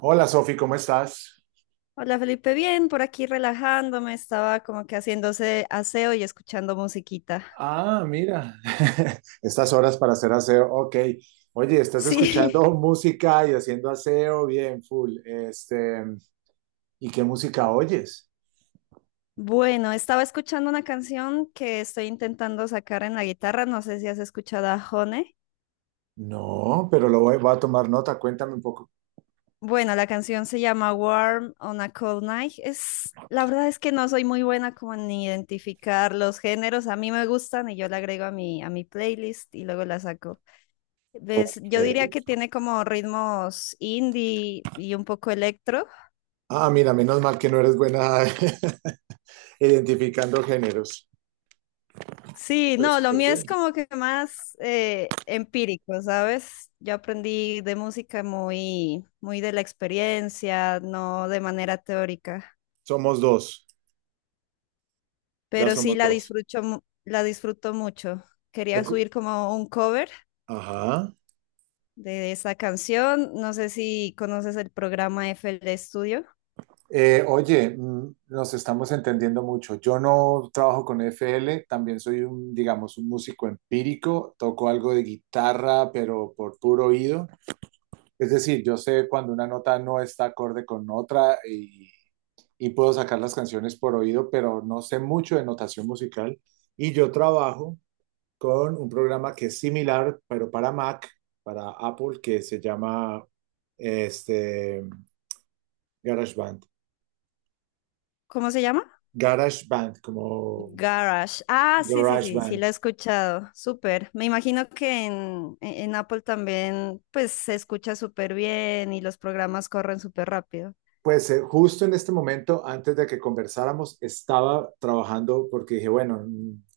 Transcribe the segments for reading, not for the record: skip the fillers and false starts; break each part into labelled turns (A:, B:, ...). A: Hola Sofi, ¿cómo estás?
B: Hola Felipe, bien, por aquí relajándome, estaba como que haciéndose aseo y escuchando musiquita.
A: Ah, mira, estas horas para hacer aseo, ok. Oye, estás
B: Sí,
A: escuchando música y haciendo aseo, bien, full. ¿Y qué música oyes?
B: bueno, estaba escuchando una canción que estoy intentando sacar en la guitarra, no sé si has escuchado a Hone.
A: No, pero voy a tomar nota, cuéntame un poco.
B: Bueno, la canción se llama Warm on a Cold Night. Es, la verdad es que no soy muy buena como en identificar los géneros, a mí me gustan y yo la agrego a a mi playlist y luego la saco. ¿Ves?
A: Ok.
B: Yo diría que tiene como ritmos indie y un poco electro.
A: Ah, mira, menos mal que no eres buena identificando géneros.
B: Sí,
A: Súper,
B: no, lo
A: súper
B: mío es
A: bien.
B: como que más empírico, ¿sabes? Yo aprendí de música muy de la experiencia, no de manera teórica,
A: Somos dos, ya
B: pero sí
A: somos
B: la
A: dos.
B: disfruto, la disfruto mucho. Quería
A: Recu-
B: subir como un cover
A: Ajá.
B: de esa canción, no sé si conoces el programa FL Studio,
A: Oye, nos estamos entendiendo mucho. Yo no trabajo con F L. También soy un, digamos, un músico empírico, toco algo de guitarra, pero por puro oído. Es decir, yo sé cuando una nota no está acorde con otra y puedo sacar las canciones por oído, pero no sé mucho de notación musical. Y yo trabajo con un programa que es similar, pero para Mac, para Apple, que se llama este, GarageBand.
B: ¿cómo se llama?
A: GarageBand, como
B: Garage. Ah, sí, sí, sí, sí, la
A: GarageBand.
B: he escuchado. Súper. Me imagino que en Apple también, pues, se escucha súper bien y los programas corren súper rápido.
A: Pues justo en este momento, antes de que conversáramos, estaba trabajando porque dije, bueno,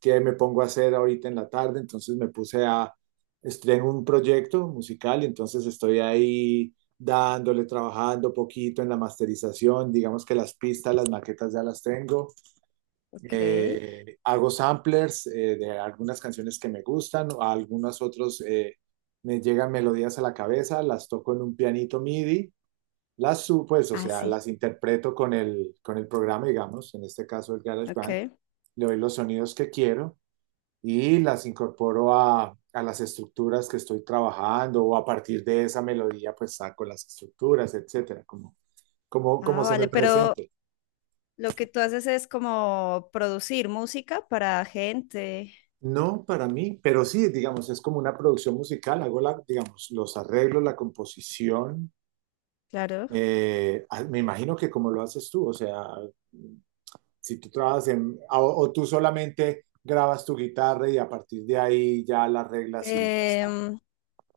A: ¿qué me pongo a hacer ahorita en la tarde? Estoy en un proyecto musical y entonces estoy ahí dándole, trabajando poquito en la masterización, digamos que las pistas, las maquetas ya las tengo.
B: Ok.
A: Hago samplers de algunas canciones que me gustan, a algunas otras me llegan melodías a la cabeza, las toco en un pianito MIDI. Pues, o
B: Ah,
A: sea,
B: sí.
A: las interpreto con el programa, digamos, en este caso el GarageBand,
B: Ok.
A: le doy los sonidos que quiero y las incorporo a las estructuras que estoy trabajando o a partir de esa melodía, pues saco las estructuras, etcétera, como, como, como
B: Ah,
A: se me
B: vale, pero
A: presente.
B: lo que tú haces es como producir música para gente,
A: No para mí, pero sí, digamos, es como una producción musical, hago la, digamos, los arreglos, la composición,
B: claro.
A: me imagino que como lo haces tú, o sea, si tú trabajas en, o tú solamente grabas tu guitarra y a partir de ahí ya las reglas y ya está.
B: Em,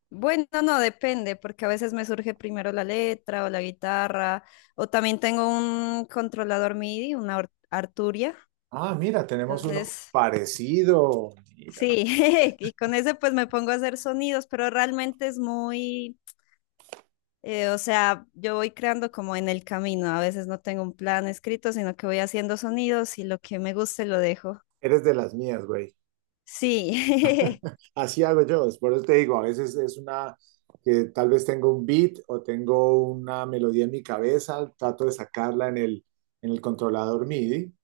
B: bueno, no, depende, porque a veces me surge primero la letra o la guitarra, o también tengo un controlador MIDI, una Arturia.
A: Ah, mira, tenemos uno
B: Entonces,
A: parecido. Mira,
B: sí, y con ese pues me pongo a hacer sonidos, pero realmente es muy, o sea, yo voy creando como en el camino, a veces no tengo un plan escrito, sino que voy haciendo sonidos y lo que me guste lo dejo.
A: eres de las mías, güey.
B: Sí,
A: Así hago yo, es por eso te digo, a veces es una que tal vez tengo un beat o tengo una melodía en mi cabeza, trato de sacarla en el controlador MIDI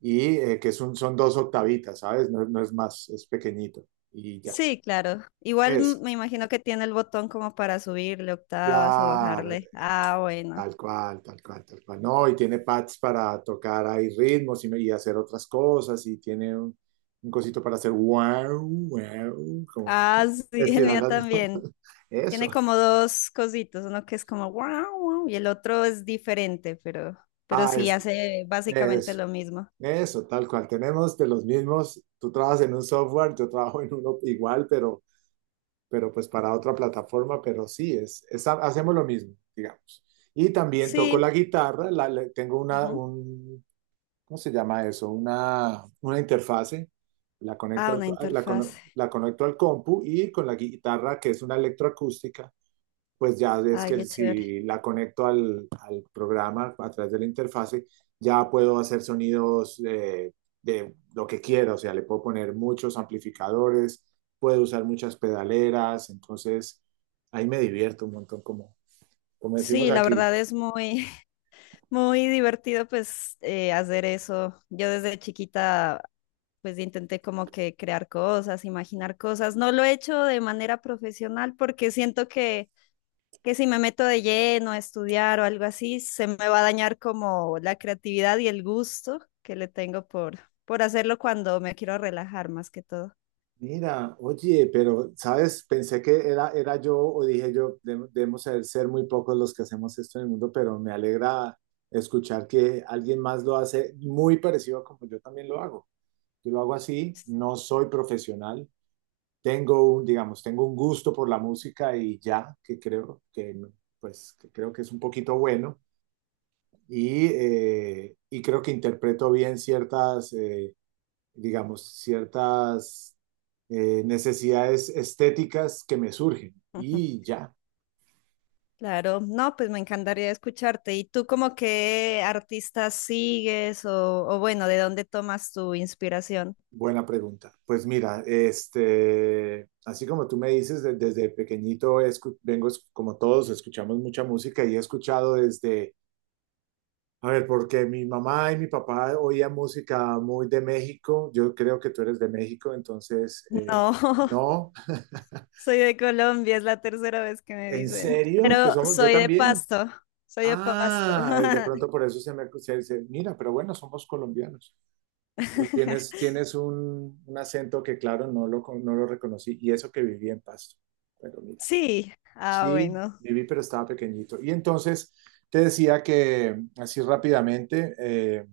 A: y que es un, son dos octavitas, ¿sabes? No, no es más, es pequeñito y ya.
B: sí, claro. Igual mm,
A: Es,
B: me imagino que tiene el botón como para subirle octavas o
A: claro,
B: bajarle. Ah, bueno.
A: tal cual, tal cual, tal cual. No, y tiene pads para tocar ahí ritmos y, y hacer otras cosas y tiene un cosito para hacer wow, wow, como
B: Ah, sí, el
A: estirar
B: mío
A: las notas.
B: también.
A: Eso.
B: Tiene como dos cositos, uno que es como wow, wow, y el otro es diferente, pero
A: Ah,
B: sí
A: es,
B: hace básicamente
A: eso,
B: lo mismo.
A: eso, tal cual. Tenemos de los mismos, tú trabajas en un software, yo trabajo en uno igual, pero pues para otra plataforma, pero sí, es hacemos lo mismo, digamos. Y también toco la
B: Sí.
A: guitarra, tengo una,
B: Ujú.
A: un ¿cómo se llama eso? Una interfase, la conecto
B: Ah,
A: al,
B: una interfaz.
A: la conecto al compu y con la guitarra, que es una electroacústica, pues ya es
B: Ay,
A: que
B: qué chévere.
A: si la conecto al, al programa a través de la interfase, ya puedo hacer sonidos de lo que quiera, o sea, le puedo poner muchos amplificadores, puedo usar muchas pedaleras, entonces ahí me divierto un montón, como, como decimos
B: Sí, la
A: aquí.
B: verdad es muy, muy divertido pues hacer eso. Yo desde chiquita pues intenté como que crear cosas, imaginar cosas. No lo he hecho de manera profesional porque siento que si me meto de lleno a estudiar o algo así, se me va a dañar como la creatividad y el gusto que le tengo por hacerlo cuando me quiero relajar más que todo.
A: Mira, oye, pero, ¿sabes? Pensé que era yo o dije yo, debemos ser muy pocos los que hacemos esto en el mundo, pero me alegra escuchar que alguien más lo hace muy parecido a como yo también lo hago. Yo lo hago así, no soy profesional, tengo un, digamos, tengo un gusto por la música y ya, que creo que, pues, que creo que es un poquito bueno y creo que interpreto bien ciertas... digamos, ciertas necesidades estéticas que me surgen. Y ya,
B: Claro, no, pues me encantaría escucharte. ¿Y tú como qué artistas sigues o bueno, de dónde tomas tu inspiración?
A: buena pregunta. Pues mira, así como tú me dices, desde pequeñito vengo, como todos, escuchamos mucha música y he escuchado desde, a ver, porque mi mamá y mi papá oían música muy de México. Yo creo que tú eres de México, entonces,
B: No,
A: no,
B: soy de Colombia, es la tercera vez que me
A: en
B: dicen,
A: serio,
B: pero
A: yo
B: soy de
A: también.
B: Pasto, soy de Pasto.
A: Ah, de pronto por eso se me se dice, mira, pero bueno, somos colombianos. Pero tienes, tienes un acento que, claro, no lo, no lo reconocí. Y eso que viví en Pasto. Pero mira,
B: Sí, ah,
A: sí,
B: bueno,
A: viví, pero estaba pequeñito. Y entonces te decía que, así rápidamente, eh,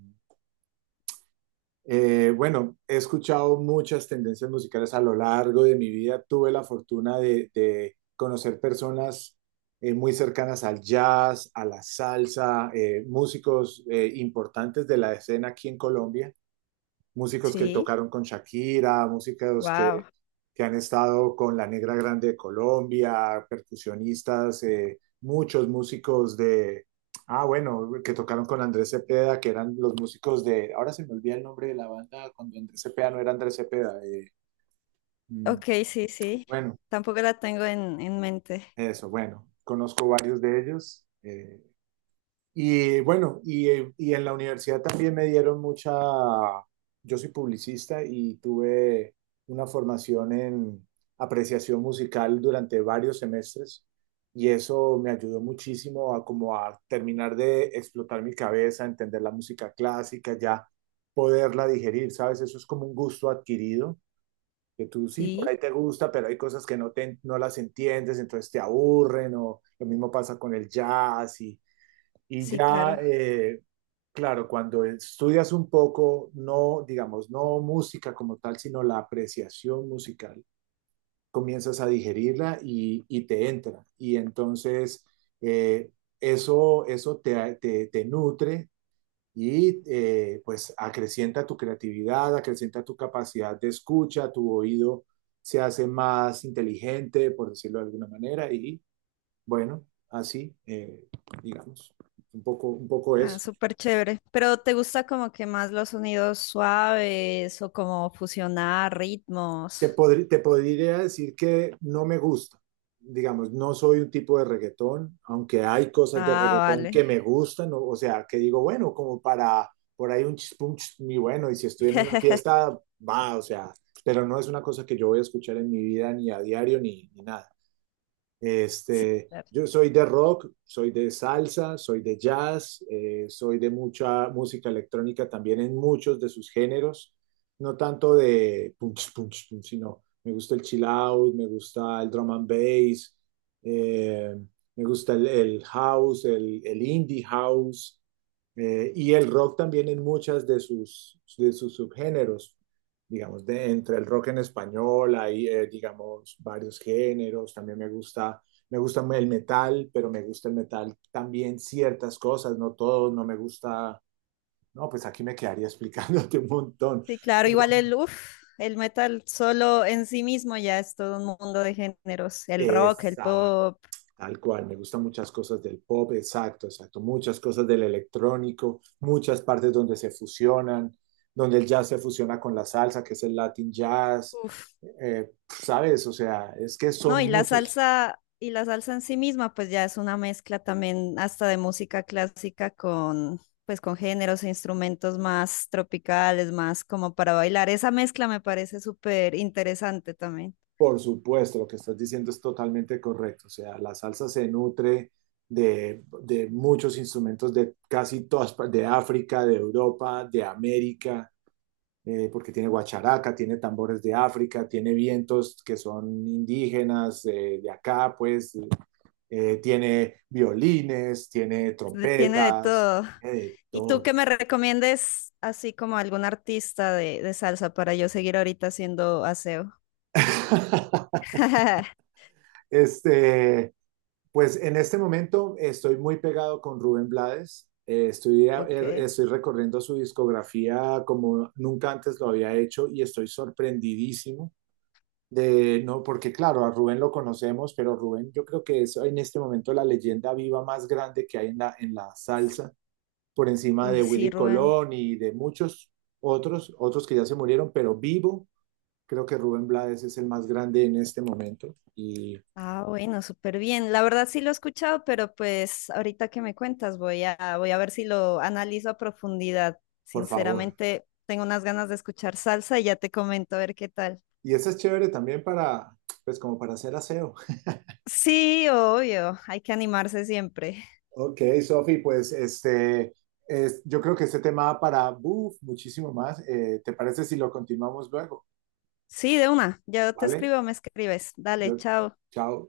A: eh, bueno, he escuchado muchas tendencias musicales a lo largo de mi vida. Tuve la fortuna de conocer personas muy cercanas al jazz, a la salsa, músicos importantes de la escena aquí en Colombia, músicos que
B: sí,
A: tocaron con Shakira, músicos
B: wow.
A: que han estado con la Negra Grande de Colombia, percusionistas, muchos músicos de, ah, bueno, que tocaron con Andrés Cepeda, que eran los músicos de, ahora se me olvida el nombre de la banda, cuando Andrés Cepeda no era Andrés Cepeda. Mm,
B: Ok, sí, sí,
A: bueno,
B: tampoco la tengo en mente.
A: eso, bueno, conozco varios de ellos. Y bueno, y en la universidad también me dieron mucha, yo soy publicista y tuve una formación en apreciación musical durante varios semestres y eso me ayudó muchísimo a como a terminar de explotar mi cabeza, entender la música clásica, ya poderla digerir, ¿sabes? Eso es como un gusto adquirido, que tú sí, por ahí
B: Sí.
A: te gusta, pero hay cosas que no, te, no las entiendes, entonces te aburren o lo mismo pasa con el jazz y
B: Sí,
A: ya,
B: claro.
A: claro, cuando estudias un poco, no, digamos, no música como tal, sino la apreciación musical, comienzas a digerirla y te entra. Y entonces eh, eso, eso te, te, te nutre y pues acrecienta tu creatividad, acrecienta tu capacidad de escucha, tu oído se hace más inteligente, por decirlo de alguna manera, y bueno, así, digamos, un poco
B: Ah,
A: eso.
B: súper chévere. Pero ¿te gusta como que más los sonidos suaves o como fusionar
A: Te,
B: ritmos?
A: te podría decir que no me gusta. Digamos, no soy un tipo de reggaetón, aunque hay cosas de
B: Ah,
A: reggaetón que
B: vale.
A: me gustan, o sea, que digo, bueno, como para por ahí un chispum, y bueno, y si estoy en una fiesta, va, o sea, pero no es una cosa que yo voy a escuchar en mi vida ni a diario ni, ni nada.
B: Sí,
A: Este,
B: claro.
A: yo soy de rock, soy de salsa, soy de jazz, soy de mucha música electrónica también en muchos de sus géneros, no tanto de punch, punch, punch, sino me gusta el chill out, me gusta el drum and bass, eh, me gusta el house, el indie house y el rock también en muchas de sus subgéneros, digamos, de, entre el rock en español, hay, digamos, varios géneros, también me gusta el metal, pero me gusta el metal también ciertas cosas, no todo, no me gusta, no, pues aquí me quedaría explicándote un montón,
B: Sí, claro.
A: pero
B: Igual el, uf, el metal solo en sí mismo ya es todo un mundo de géneros. El rock, el
A: esa,
B: pop.
A: tal cual, me gustan muchas cosas del pop, exacto, exacto, muchas cosas del electrónico, muchas partes donde se fusionan, donde el jazz se fusiona con la salsa, que es el Latin jazz,
B: Uf.
A: sabes, o sea, es que
B: No,
A: son muchos.
B: y la salsa en sí misma, pues ya es una mezcla también hasta de música clásica con, pues con géneros e instrumentos más tropicales, más como para bailar. Esa mezcla me parece súper interesante también.
A: Por supuesto, lo que estás diciendo es totalmente correcto. O sea, la salsa se nutre de muchos instrumentos de casi todas, de África, de Europa, de América, porque tiene guacharaca, tiene tambores de África, tiene vientos que son indígenas de acá, pues, tiene violines, tiene
B: De- Tiene de
A: trompetas,
B: todo.
A: tiene de
B: ¿Y tú
A: todo.
B: qué me recomiendes así como algún artista de salsa para yo seguir ahorita haciendo aseo?
A: Este, Pues en este momento estoy muy pegado con Rubén Blades. Estoy,
B: Ok.
A: estoy recorriendo su discografía como nunca antes lo había hecho y estoy sorprendidísimo de, no, porque claro, a Rubén lo conocemos, pero Rubén yo creo que es en este momento la leyenda viva más grande que hay en la salsa, por encima
B: Uy,
A: de
B: sí,
A: Willy
B: Rubén.
A: Colón y de muchos otros, otros que ya se murieron, pero vivo, creo que Rubén Blades es el más grande en este momento y
B: Ah, bueno, súper bien. La verdad sí lo he escuchado, pero pues ahorita que me cuentas voy a, voy a ver si lo analizo a profundidad.
A: por favor.
B: Sinceramente, tengo unas ganas de escuchar salsa y ya te comento a ver qué tal.
A: Y eso es chévere también para, pues como para hacer aseo.
B: Sí, obvio, hay que animarse siempre.
A: Ok, Sofi, pues yo creo que este tema da para uf, muchísimo más. ¿Te parece si lo continuamos luego?
B: Sí, de una, ya te
A: ¿Vale?
B: escribo, me escribes. Dale,
A: Yo,
B: chao.
A: chao.